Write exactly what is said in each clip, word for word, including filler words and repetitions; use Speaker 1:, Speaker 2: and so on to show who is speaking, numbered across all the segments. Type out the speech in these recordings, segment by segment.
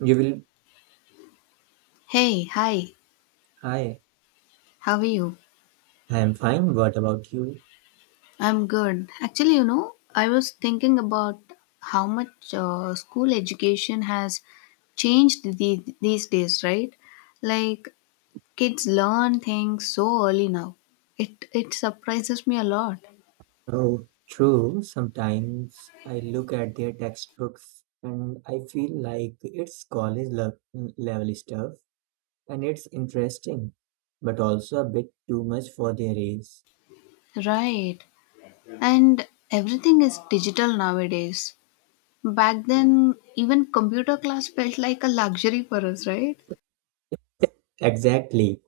Speaker 1: You will.
Speaker 2: Hey, hi,
Speaker 1: Hi,
Speaker 2: how are you?
Speaker 1: I am fine. What about you?
Speaker 2: I'm good. Actually, you know, I was thinking about how much uh, school education has changed the, these days, right? Like, kids learn things so early now. It, it surprises me a lot.
Speaker 1: Oh, true. Sometimes I look at their textbooks and I feel like it's college le- level stuff, and it's interesting, but also a bit too much for their age.
Speaker 2: Right. And everything is digital nowadays. Back then, even computer class felt like a luxury for us, right?
Speaker 1: Exactly.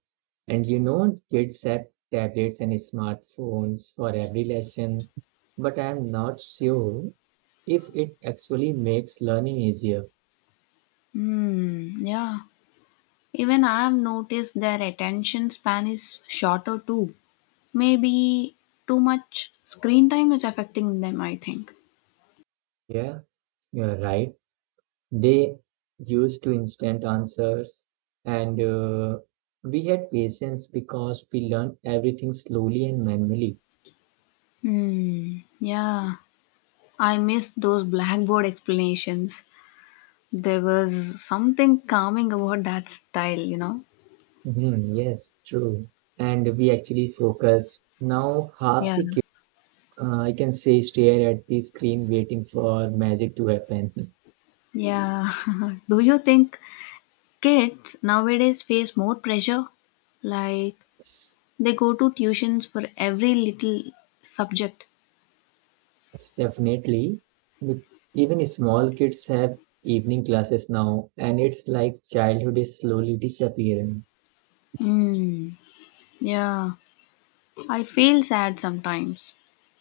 Speaker 1: And you know, kids have tablets and smartphones for every lesson, but I am not sure if it actually makes learning easier.
Speaker 2: Hmm, yeah. Even I've noticed their attention span is shorter too. Maybe too much screen time is affecting them, I think.
Speaker 1: Yeah, you're right. They used to instant answers, and uh, we had patience because we learned everything slowly and manually.
Speaker 2: Hmm. Yeah, I miss those blackboard explanations. There was something calming about that style, you know?
Speaker 1: Mhm, yes, true. And we actually focused. Now, half
Speaker 2: Yeah.
Speaker 1: the kids, uh, I can say, stare at the screen waiting for magic to happen.
Speaker 2: Yeah. Do you think kids nowadays face more pressure? Like they go to tuitions for every little subject.
Speaker 1: Yes, definitely. Be- Even small kids have evening classes now, and it's like childhood is slowly disappearing.
Speaker 2: Hmm. Yeah. I feel sad sometimes.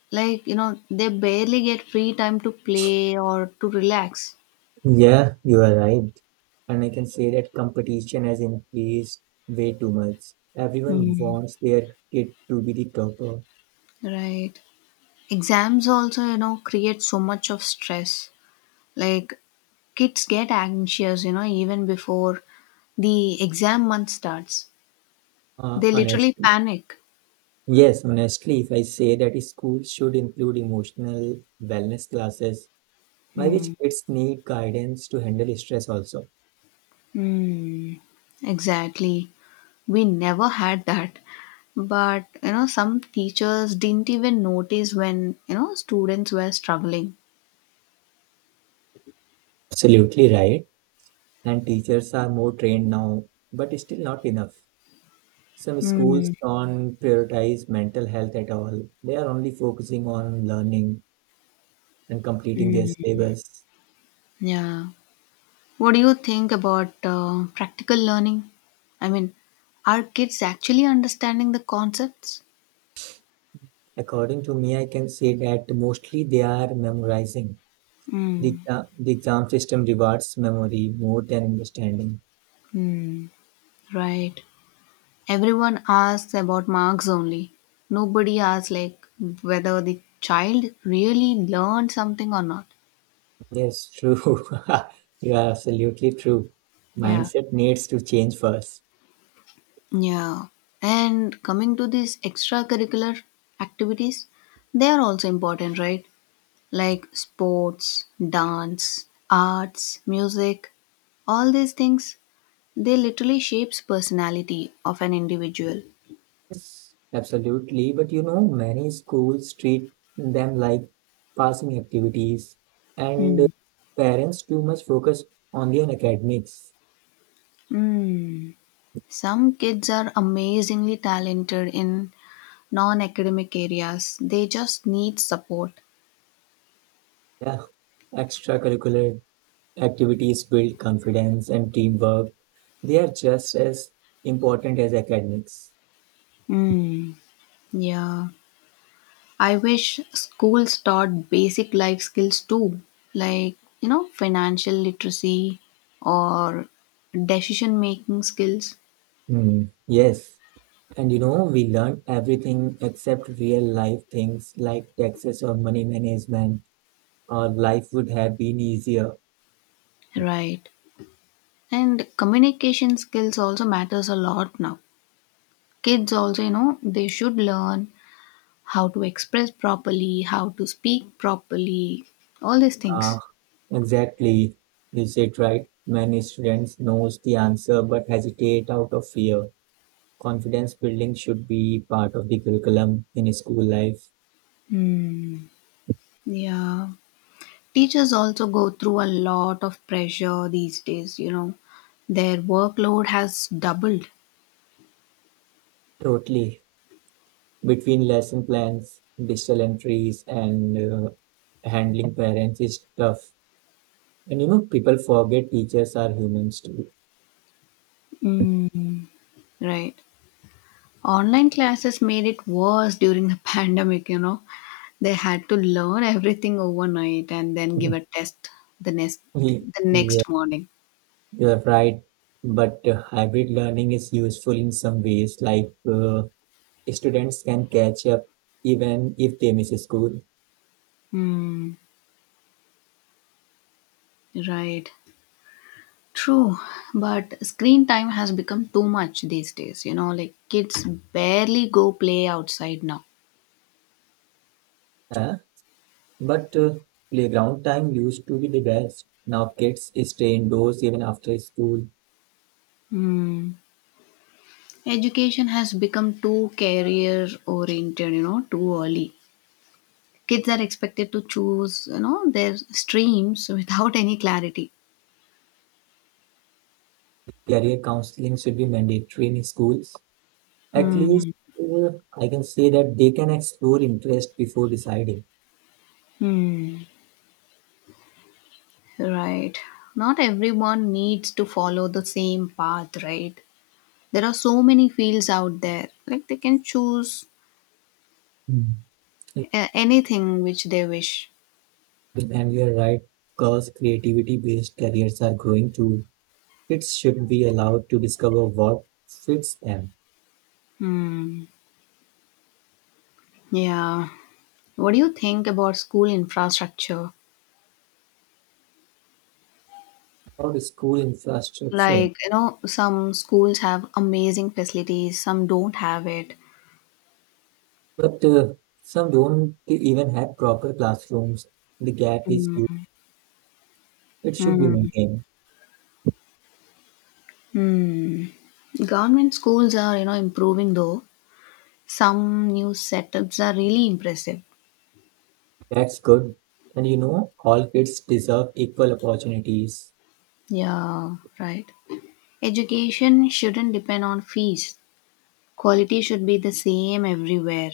Speaker 2: Like, you know, they barely get free time to play or to relax.
Speaker 1: Yeah, you are right. And I can say that competition has increased way too much. Everyone
Speaker 2: Hmm.
Speaker 1: wants their kid to be the topper.
Speaker 2: Right. Exams also, you know, create so much of stress. Like, kids get anxious, you know, even before the exam month starts.
Speaker 1: Uh,
Speaker 2: They literally
Speaker 1: honestly,
Speaker 2: panic.
Speaker 1: yes, honestly, if I say that schools should include emotional wellness classes by which
Speaker 2: Hmm.
Speaker 1: kids need guidance to handle stress also.
Speaker 2: Hmm. Exactly. We never had that. But, you know, some teachers didn't even notice when, you know, students were struggling.
Speaker 1: Absolutely right. And teachers are more trained now, but still not enough. Some schools
Speaker 2: Mm,
Speaker 1: don't prioritize mental health at all. They are only focusing on learning and completing their
Speaker 2: mm,
Speaker 1: syllabus.
Speaker 2: yeah. What do you think about uh, practical learning? I mean, are kids actually understanding the concepts?
Speaker 1: According to me, I can say that mostly they are memorizing. The,
Speaker 2: Mm,
Speaker 1: exa- the exam system rewards memory more than understanding.
Speaker 2: mm, right. Everyone asks about marks only. Nobody asks like whether the child really learned something or not.
Speaker 1: Yes, true. You are absolutely true.
Speaker 2: Yeah.
Speaker 1: Mindset needs to change first.
Speaker 2: Yeah. And coming to these extracurricular activities, they are also important, right? Like sports, dance, arts, music, all these things they literally shapes personality of an individual.
Speaker 1: Yes, absolutely. But you know, many schools treat them like passing activities, and uh,
Speaker 2: Hmm.
Speaker 1: parents too much focus only on academics.
Speaker 2: Hmm. Some kids are amazingly talented in non-academic areas. They just need support.
Speaker 1: Yeah, extracurricular activities build confidence and teamwork. They are just as important as academics.
Speaker 2: Hmm. Yeah. I wish schools taught basic life skills too, like, you know, financial literacy or decision making skills.
Speaker 1: Hmm. Yes. And you know, we learn everything except real life things like taxes or money management. Our life would have been easier.
Speaker 2: Right. And communication skills also matters a lot now. Kids also, you know, they should learn how to express properly, how to speak properly, all these things.
Speaker 1: Ah, exactly. You said right. Many students knows the answer but hesitate out of fear. Confidence building should be part of the curriculum in school life.
Speaker 2: Hmm. Yeah. Teachers also go through a lot of pressure these days, you know. Their workload has doubled.
Speaker 1: Totally. Between lesson plans, digital entries, and uh, handling parents is tough. And you know, people forget teachers are humans too.
Speaker 2: Mm. Right. Online classes made it worse during the pandemic, you know. They had to learn everything overnight and then give a test the next
Speaker 1: Ye-
Speaker 2: the
Speaker 1: Yeah,
Speaker 2: next morning.
Speaker 1: you're right. But uh, hybrid learning is useful in some ways, like uh, students can catch up even if they miss school.
Speaker 2: Hmm. Right. True, but screen time has become too much these days. You know, like kids barely go play outside now.
Speaker 1: Uh, but uh, Playground time used to be the best. Now kids stay indoors even after school.
Speaker 2: Hmm. Education has become too career oriented, you know, too early. Kids are expected to choose, you know, their streams without any clarity.
Speaker 1: Career counseling should be mandatory in schools. At least
Speaker 2: Hmm.
Speaker 1: uh, I can say that they can explore interest before deciding.
Speaker 2: Hmm, right. Not everyone needs to follow the same path, right? There are so many fields out there. Like they can choose
Speaker 1: Mm.
Speaker 2: uh, anything which they wish.
Speaker 1: And you're right, because creativity based careers are growing too. Kids should be allowed to discover what fits them
Speaker 2: Hmm. Yeah. What do you think about school infrastructure?
Speaker 1: or the school infrastructure.
Speaker 2: Like, you know, some schools have amazing facilities, some don't have it.
Speaker 1: But uh, some don't even have proper classrooms. The gap is huge. It should be
Speaker 2: Hmm.
Speaker 1: maintained.
Speaker 2: Hmm. Government schools are, you know, improving though. Some new setups are really impressive.
Speaker 1: That's good. And you know, all kids deserve equal opportunities.
Speaker 2: Yeah, right. Education shouldn't depend on fees. Quality should be the same everywhere.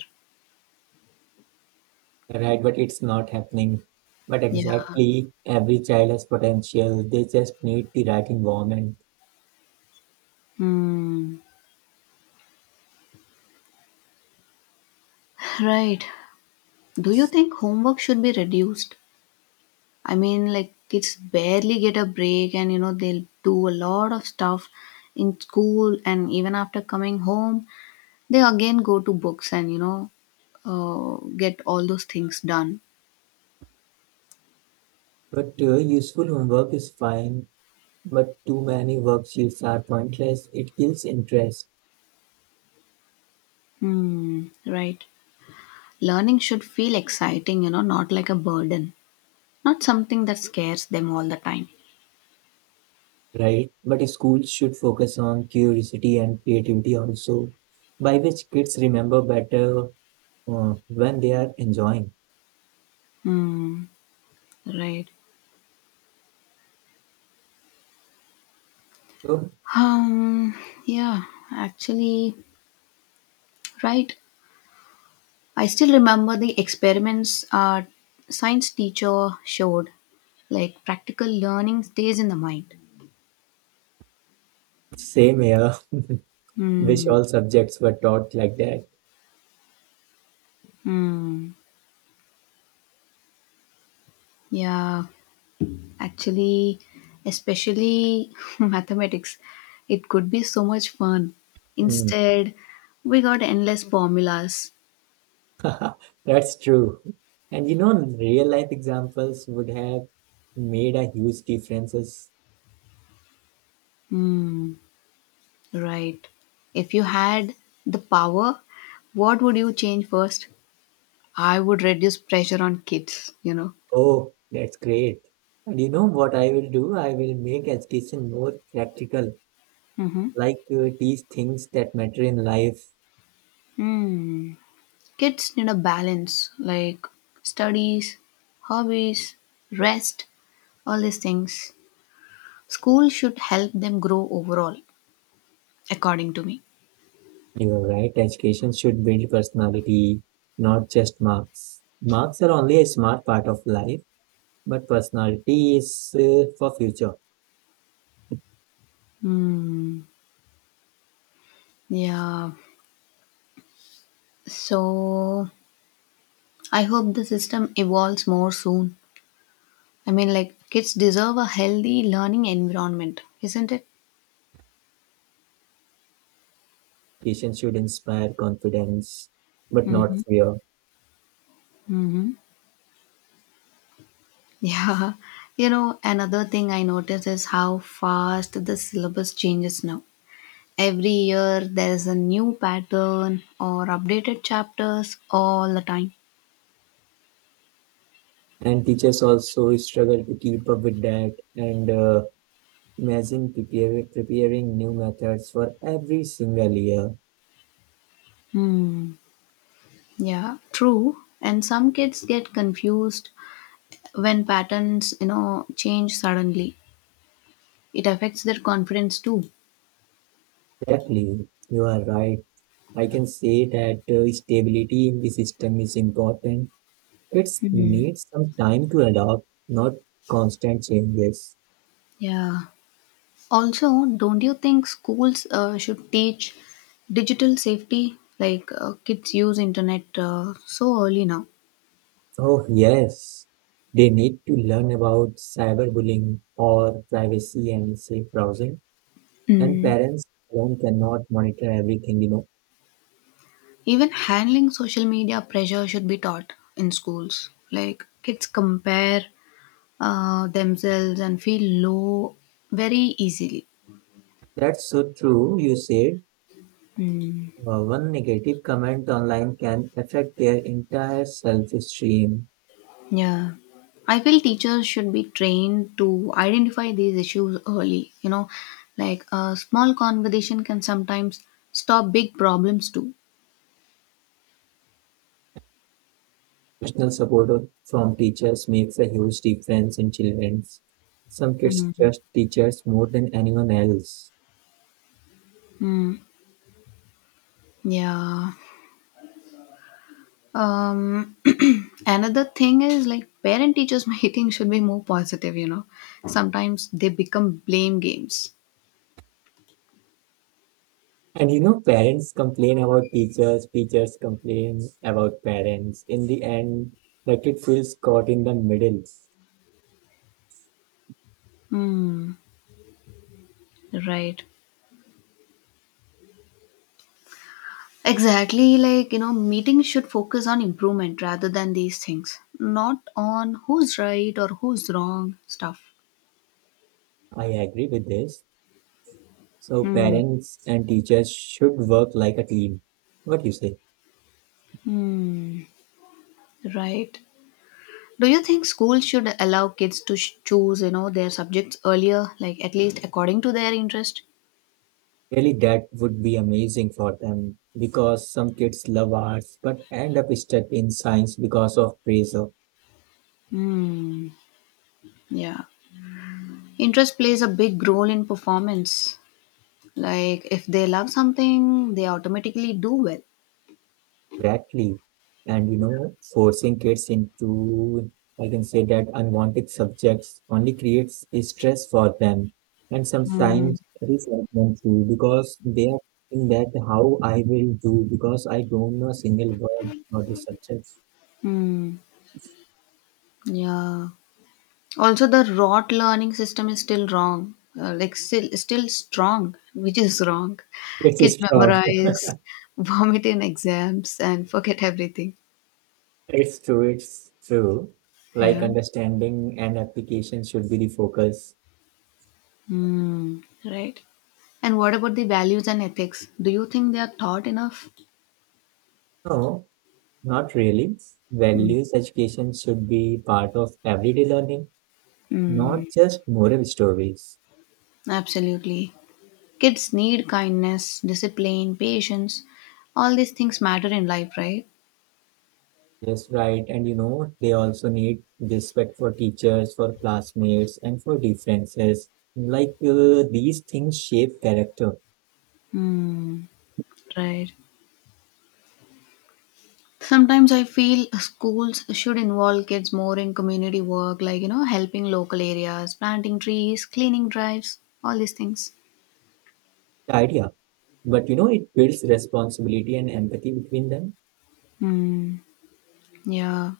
Speaker 1: Right, but it's not happening. But
Speaker 2: Yeah.
Speaker 1: exactly, every child has potential. They just need the right environment.
Speaker 2: Hmm. Right. Do you think homework should be reduced? I mean, like kids barely get a break, and you know they'll do a lot of stuff in school, and even after coming home, they again go to books and you know uh, get all those things done.
Speaker 1: But uh, useful homework is fine, but too many worksheets are pointless. It kills interest,
Speaker 2: Hmm. Right. Learning should feel exciting, you know, not like a burden, not something that scares them all the time.
Speaker 1: right? But schools should focus on curiosity and creativity also, by which kids remember better uh, when they are enjoying.
Speaker 2: Hmm, right.
Speaker 1: So,
Speaker 2: Um, yeah, actually, right. I still remember the experiments our science teacher showed, like practical learning stays in the mind.
Speaker 1: same here. Wish
Speaker 2: Hmm,
Speaker 1: all subjects were taught like that.
Speaker 2: hmm, yeah, actually, especially mathematics, it could be so much fun.
Speaker 1: Hmm.
Speaker 2: Instead, we got endless formulas.
Speaker 1: That's true. And you know, real life examples would have made a huge differences.
Speaker 2: Right. If you had the power, what would you change first? I would reduce pressure on kids, you know.
Speaker 1: Oh, that's great. And you know what I will do? I will make education more practical,
Speaker 2: Mm-hmm.
Speaker 1: like uh, teach things that matter in life.
Speaker 2: Hmm. Kids need a balance like studies, hobbies, rest, all these things. School should help them grow overall, according to me.
Speaker 1: You're right. Education should build personality, not just marks. Marks are only a smart part of life, but personality is uh, for future.
Speaker 2: Hmm. Yeah. So I hope the system evolves more soon. I mean, like, kids deserve a healthy learning environment, isn't it?
Speaker 1: Education should inspire confidence, but not fear.
Speaker 2: Mhm. Yeah, you know, another thing I notice is how fast the syllabus changes now. Every year there is a new pattern or updated chapters all the time.
Speaker 1: And teachers also struggle to keep up with that, and uh, imagine prepare, preparing new methods for every single year.
Speaker 2: Hmm, yeah, true. And some kids get confused when patterns, you know, change suddenly. It affects their confidence too.
Speaker 1: Exactly, you are right. I can say that uh, stability in the system is important. It
Speaker 2: Hmm.
Speaker 1: needs some time to adopt, not constant changes.
Speaker 2: Yeah. Also, don't you think schools uh, should teach digital safety? Like uh, kids use internet uh, so early now.
Speaker 1: Oh yes, they need to learn about cyberbullying, or privacy and safe browsing. And
Speaker 2: Mm.
Speaker 1: parents alone cannot monitor everything, you know.
Speaker 2: Even handling social media pressure should be taught in schools. Like kids compare uh, themselves and feel low very easily.
Speaker 1: That's so true. You said
Speaker 2: Mm.
Speaker 1: uh, one negative comment online can affect their entire self-esteem.
Speaker 2: Yeah. I feel teachers should be trained to identify these issues early. You know, like a small conversation can sometimes stop big problems too.
Speaker 1: Personal support of- from teachers makes a huge difference in children. Some kids
Speaker 2: Mm.
Speaker 1: trust teachers more than anyone else.
Speaker 2: Mm. Yeah. Um, another thing is like parent teachers meeting should be more positive, you know. Sometimes they become blame games.
Speaker 1: And you know, parents complain about teachers, teachers complain about parents. In the end, the kid feels caught in the middle.
Speaker 2: Hmm, right. Exactly, like, you know, meetings should focus on improvement rather than these things, not on who's right or who's wrong stuff.
Speaker 1: I agree with this. So
Speaker 2: Hmm.
Speaker 1: parents and teachers should work like a team. What do you say?
Speaker 2: Hmm. Right. Do you think schools should allow kids to sh- choose, you know, their subjects earlier, like at least according to their interest?
Speaker 1: Really, that would be amazing for them because some kids love arts but end up stuck in science because of pressure.
Speaker 2: Hmm. Yeah. Interest plays a big role in performance. Like if they love something, they automatically do well.
Speaker 1: Exactly. And you know, forcing kids into, I can say that unwanted subjects only creates stress for them and sometimes resentment too, because they are thinking that how I will do because I don't know a single word for the subjects.
Speaker 2: Hmm. Yeah. Also, the rote learning system is still wrong. Uh, like still still strong, which is wrong.
Speaker 1: It's
Speaker 2: Kids
Speaker 1: strong.
Speaker 2: memorize, vomit in exams, and forget everything.
Speaker 1: It's true, it's true. Like
Speaker 2: Yeah.
Speaker 1: understanding and application should be the focus.
Speaker 2: Hmm. Right. And what about the values and ethics? Do you think they are taught enough?
Speaker 1: No, not really.
Speaker 2: Hmm.
Speaker 1: Values education should be part of everyday learning,
Speaker 2: Hmm.
Speaker 1: not just moral stories.
Speaker 2: Absolutely. Kids need kindness, discipline, patience. All these things matter in life, right?
Speaker 1: Yes, right. And you know, they also need respect for teachers, for classmates, and for differences. Like uh, these things shape character,
Speaker 2: Hmm. Right. Sometimes I feel schools should involve kids more in community work, like, you know, helping local areas, planting trees, cleaning drives, all these things.
Speaker 1: idea. But you know, it builds responsibility and empathy between them.
Speaker 2: Hmm. Yeah.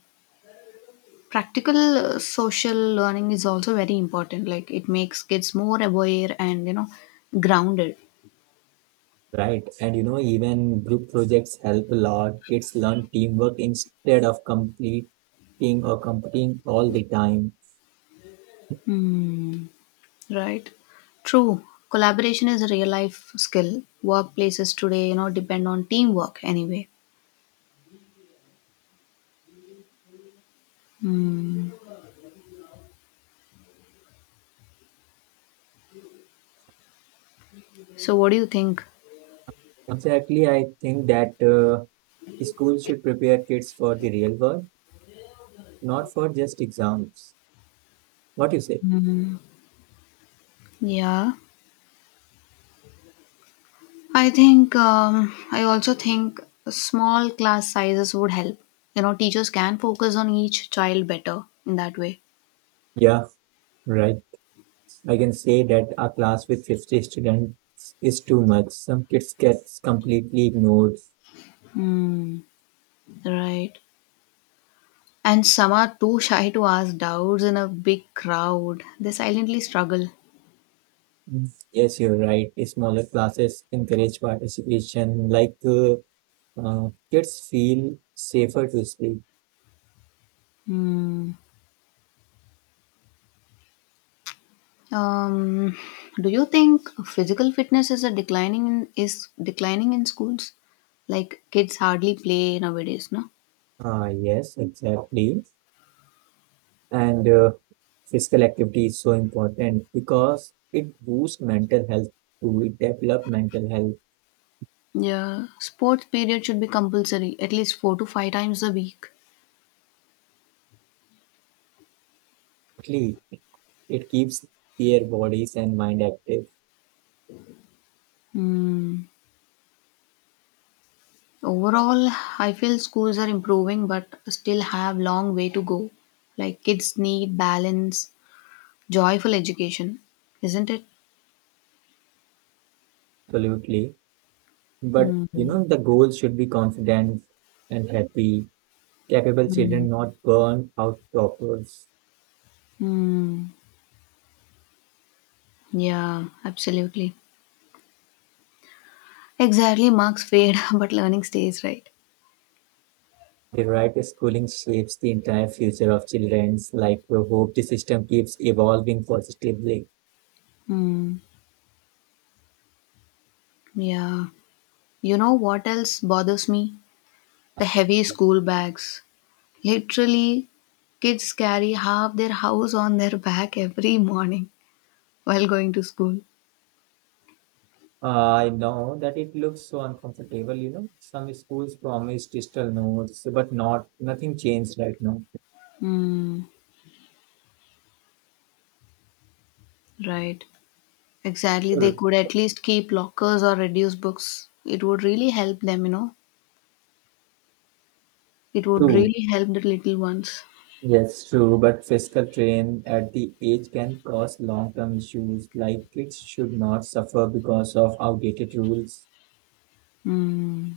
Speaker 2: Practical uh, social learning is also very important. Like, it makes kids more aware and, you know, grounded.
Speaker 1: Right. And you know, even group projects help a lot. Kids learn teamwork instead of competing or competing all the time.
Speaker 2: Hmm. Right. True. Collaboration is a real life skill. Workplaces today, you know, depend on teamwork anyway. Hmm. So, what do you think?
Speaker 1: Exactly. I think that uh, schools should prepare kids for the real world, not for just exams. What you say?
Speaker 2: Yeah. I think, um, I also think small class sizes would help. You know, teachers can focus on each child better in that way.
Speaker 1: Yeah, right. I can say that a class with fifty students is too much. Some kids gets completely ignored.
Speaker 2: Hmm. Right. And some are too shy to ask doubts in a big crowd. They silently struggle.
Speaker 1: Mm. Yes, you're right. Smaller classes encourage participation, like uh, Uh, kids feel safer to speak.
Speaker 2: Hmm. Um, do you think physical fitness is a declining in, is declining in schools? Like kids hardly play nowadays, no?
Speaker 1: Ah, yes, exactly. And uh, physical activity is so important because it boosts mental health too. It develop mental health.
Speaker 2: Yeah, sports period should be compulsory at least four to five times a week.
Speaker 1: Actually, it keeps their bodies and mind active.
Speaker 2: Mm. Overall, I feel schools are improving, but still have long way to go. Like kids need balance, joyful education, isn't it?
Speaker 1: Absolutely. But you know, the goal should be confident and happy. Capable children, not burn out toppers.
Speaker 2: Hmm. Yeah, absolutely. Exactly, marks fade, but learning stays, right?
Speaker 1: The right schooling shapes the entire future of children's life. We hope the system keeps evolving positively.
Speaker 2: Hmm. Yeah. You know what else bothers me? The heavy school bags. Literally, kids carry half their house on their back every morning while going to school.
Speaker 1: I know that it looks so uncomfortable, you know. Some schools promise digital notes, but not nothing changed right now.
Speaker 2: Hmm. Right. Exactly. They
Speaker 1: True.
Speaker 2: could at least keep lockers or reduce books. It would really help them, you know. It would
Speaker 1: True.
Speaker 2: really help the little ones.
Speaker 1: Yes, true. But fiscal train at the age can cause long-term issues, like kids should not suffer because of outdated rules.
Speaker 2: Hmm.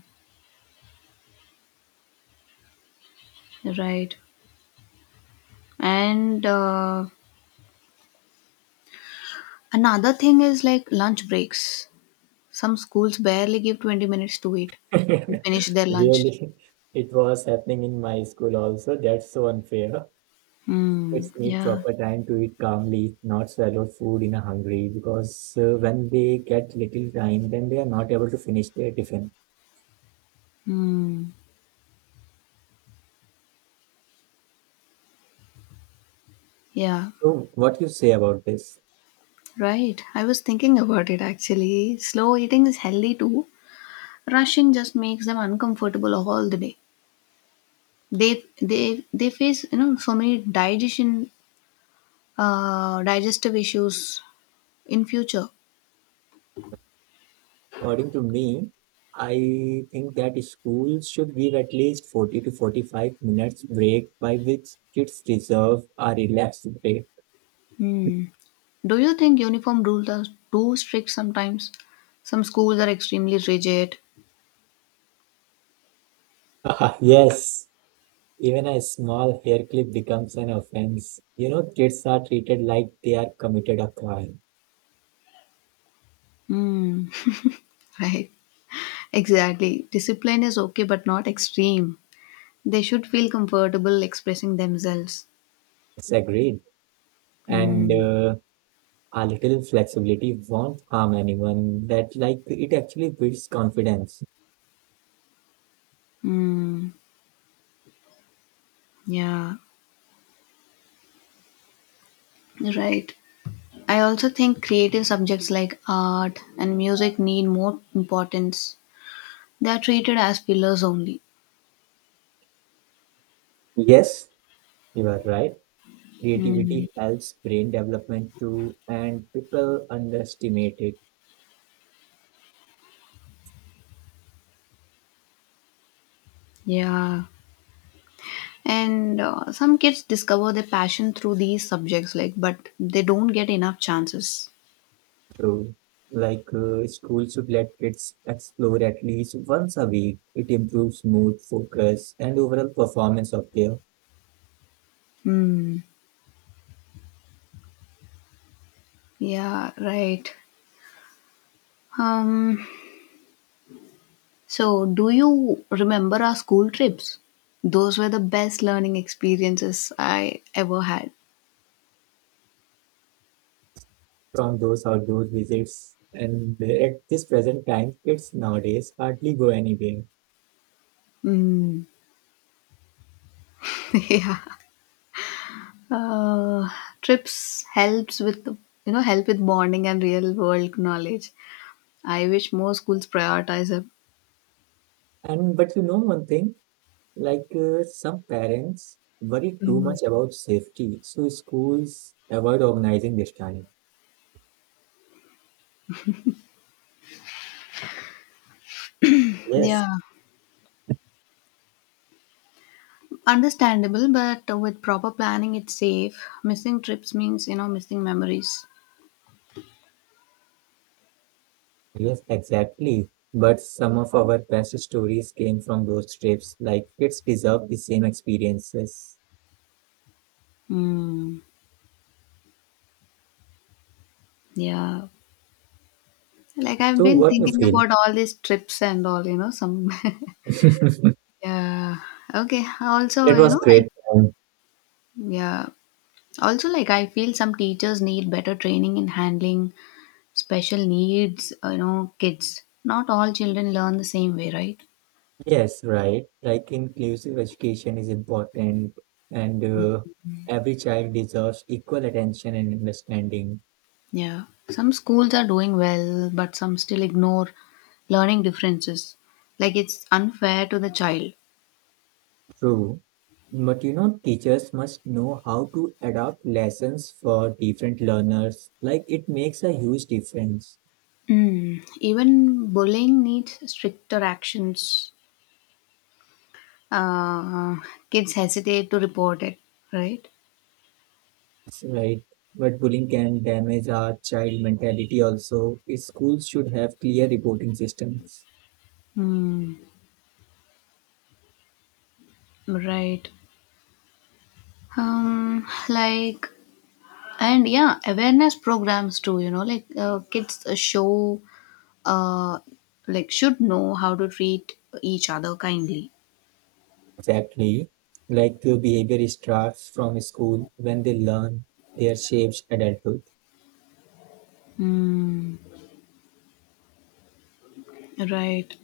Speaker 2: Right. And uh, another thing is like lunch breaks. Some schools barely give twenty minutes to eat finish their lunch.
Speaker 1: Really, it was happening in my school also. That's so unfair.
Speaker 2: Hmm.
Speaker 1: Pets need
Speaker 2: Yeah.
Speaker 1: proper time to eat calmly, not swallow food in a hungry, because uh, when they get little time, then they are not able to finish their tiffin.
Speaker 2: Hmm. Yeah.
Speaker 1: So, what you say about this?
Speaker 2: Right. I was thinking about it actually. Slow eating is healthy too. Rushing just makes them uncomfortable all the day. They they they face you know so many digestion uh, digestive issues in future.
Speaker 1: According to me, I think that schools should give at least forty to forty-five minutes break by which kids deserve a relaxed break.
Speaker 2: Hmm. Do you think uniform rules are too strict sometimes? Some schools are extremely rigid.
Speaker 1: Yes, even a small hair clip becomes an offense. You know, kids are treated like they are committed a crime.
Speaker 2: Hmm. Right. Exactly. Discipline is okay, but not extreme. They should feel comfortable expressing themselves.
Speaker 1: It's agreed. And
Speaker 2: Hmm.
Speaker 1: uh, a little flexibility won't harm anyone. That like it actually builds confidence.
Speaker 2: Hmm. Yeah. Right. I also think creative subjects like art and music need more importance. They are treated as pillars only.
Speaker 1: Yes, you are right.
Speaker 2: Hmm.
Speaker 1: Creativity helps brain development too, and people underestimate it
Speaker 2: Yeah. And uh, some kids discover their passion through these subjects, like, but they don't get enough chances.
Speaker 1: too. Like uh, schools should let kids explore at least once a week. It improves mood, focus, and overall performance of their
Speaker 2: Hmm. Yeah. Right. Um. So, do you remember our school trips? Those were the best learning experiences I ever had.
Speaker 1: from those outdoor visits. And at this present time, kids nowadays hardly go anywhere.
Speaker 2: Mm. yeah. Uh, trips helps with you know help with bonding and real world knowledge. I wish more schools prioritize it.
Speaker 1: And but you know one thing, like uh, some parents worry too
Speaker 2: Mm.
Speaker 1: much about safety, so schools avoid organizing this time. Yes,
Speaker 2: Yeah, understandable, but with proper planning, it's safe. Missing trips means you know missing memories.
Speaker 1: yes, exactly. But some of our best stories came from those trips. Like kids deserve the same experiences.
Speaker 2: Mm. Yeah, like I've
Speaker 1: So
Speaker 2: been
Speaker 1: what you
Speaker 2: thinking
Speaker 1: feel?
Speaker 2: about all these trips and all you know some. Yeah. Okay. Also,
Speaker 1: It
Speaker 2: you
Speaker 1: was
Speaker 2: know, like,
Speaker 1: great time.
Speaker 2: yeah. Also, like, I feel some teachers need better training in handling special needs, you know, kids. Not all children learn the same way, right?
Speaker 1: Yes, right. Like inclusive education is important, and uh, every child deserves equal attention and understanding.
Speaker 2: Yeah. Some schools are doing well, but some still ignore learning differences. Like, it's unfair to the child.
Speaker 1: True. But you know, teachers must know how to adapt lessons for different learners. Like it makes a huge difference,
Speaker 2: Mm. Even bullying needs stricter actions. Uh, kids hesitate to report it, right?
Speaker 1: right? But bullying can damage our child mentality also. Schools should have clear reporting systems.
Speaker 2: Mm. Right. Um, like, and yeah, awareness programs too, you know, like uh, kids uh, show uh like should know how to treat each other kindly.
Speaker 1: Exactly. Like uh, behavior starts from school. When they learn, their shapes adulthood.
Speaker 2: Mm, right.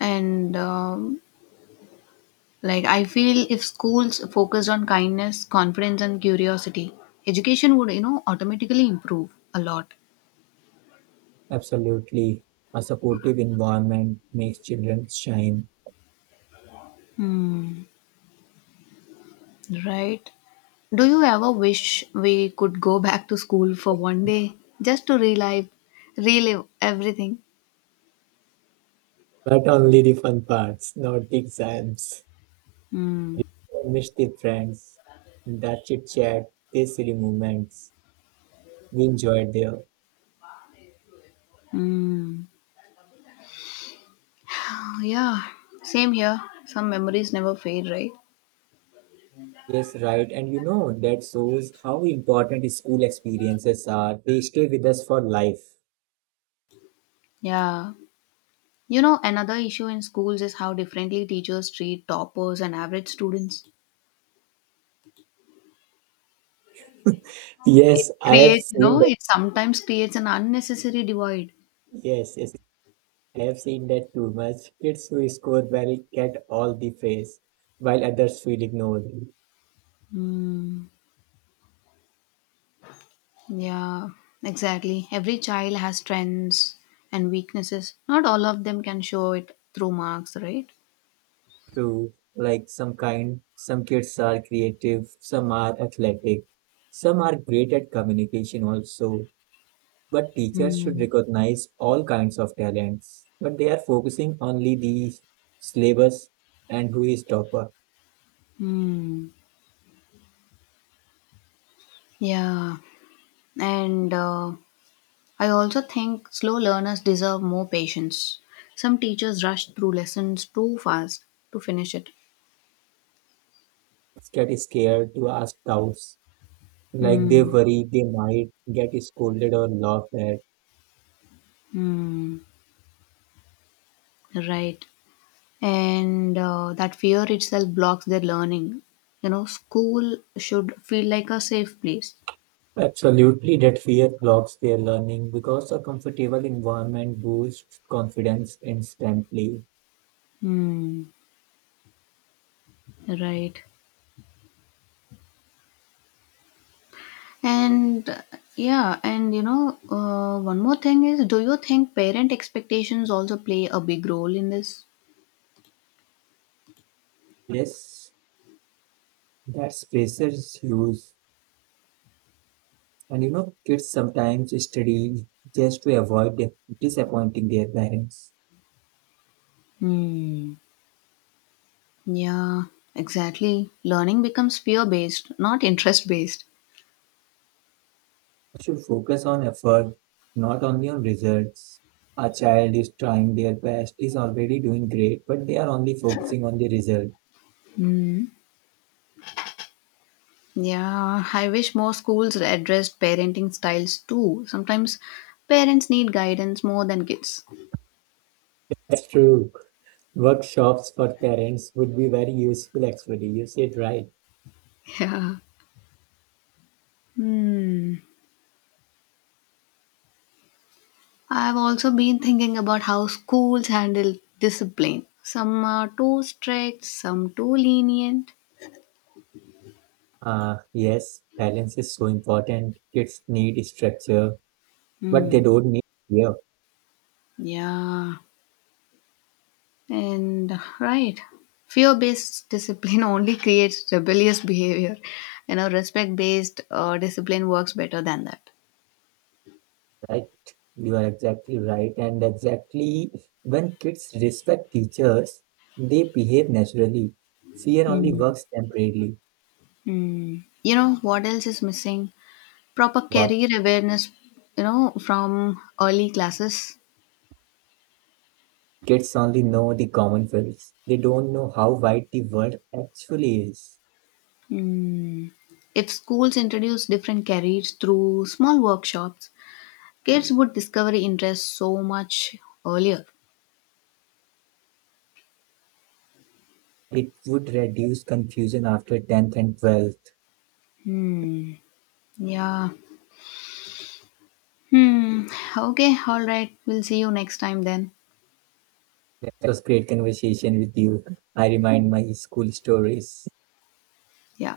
Speaker 2: And um, like, I feel if schools focused on kindness, confidence and curiosity, education would, you know, automatically improve a lot.
Speaker 1: Absolutely. A supportive environment makes children shine.
Speaker 2: Right. Do you ever wish we could go back to school for one day, just to relive relive everything?
Speaker 1: But only the fun parts, not the exams.
Speaker 2: Mm.
Speaker 1: I miss the friends, that chit chat, the silly moments we enjoyed there.
Speaker 2: Mm. Oh, yeah, same here. Some memories never fade, right?
Speaker 1: Yes, right. And you know, that shows how important school experiences are. They stay with us for life.
Speaker 2: Yeah. You know, another issue in schools is how differently teachers treat toppers and average students. It
Speaker 1: Yes, I have
Speaker 2: creates, you
Speaker 1: seen
Speaker 2: know,
Speaker 1: that.
Speaker 2: it sometimes creates an unnecessary divide.
Speaker 1: Yes, yes, I have seen that too much. Kids who score well get all the praise, while others feel ignored.
Speaker 2: Mm. Yeah, exactly. Every child has strengths and weaknesses. Not all of them can show it through marks, right?
Speaker 1: True, like some kind, some kids are creative, some are athletic, some are great at communication also. But teachers should
Speaker 2: Mm.
Speaker 1: recognize all kinds of talents, but they are focusing only the syllabus and who is topper.
Speaker 2: Mm. Yeah. And uh, I also think slow learners deserve more patience. Some teachers rush through lessons too fast to finish it.
Speaker 1: Get scared to ask doubts, like they
Speaker 2: Hmm.
Speaker 1: worry they might get scolded or laughed at.
Speaker 2: Hmm. Right. And uh, that fear itself blocks their learning. You know, school should feel like a safe place.
Speaker 1: Absolutely, that fear blocks their learning because a comfortable environment boosts confidence instantly.
Speaker 2: Hmm. Right. And uh, yeah, and you know, uh, one more thing is do you think parent expectations also play a big role in this?
Speaker 1: Yes, that pressure is huge. And you know, kids sometimes study just to avoid disappointing their parents.
Speaker 2: Hmm. Yeah, exactly. Learning becomes fear based, not interest based.
Speaker 1: Should focus on effort, not only on results. A child is trying their best, is already doing great, but they are only focusing on the result.
Speaker 2: Yeah, I wish more schools addressed parenting styles too. Sometimes parents need guidance more than kids.
Speaker 1: That's true. Workshops for parents would be very useful, actually. You said right.
Speaker 2: Yeah. Hmm. I've also been thinking about how schools handle discipline. Some are too strict, some too lenient.
Speaker 1: Uh, yes, balance is so important. Kids need structure, but they
Speaker 2: Hmm.
Speaker 1: don't need fear,
Speaker 2: Yeah. And right, fear based discipline only creates rebellious behavior. You know, respect based uh, discipline works better than that.
Speaker 1: right? You are exactly right. And exactly when kids respect teachers, they behave naturally. Fear only
Speaker 2: Mm.
Speaker 1: works temporarily.
Speaker 2: Mm. You know, what else is missing? Proper
Speaker 1: What
Speaker 2: career awareness, you know, from early classes.
Speaker 1: kids only know the common fields. They don't know how wide the world actually is.
Speaker 2: Mm. If schools introduce different careers through small workshops, kids would discover interests so much earlier.
Speaker 1: It would reduce confusion after tenth and twelfth.
Speaker 2: Hmm. Yeah. Hmm. Okay. All right. We'll see you next time then.
Speaker 1: It was great conversation with you. I remind my school stories.
Speaker 2: Yeah.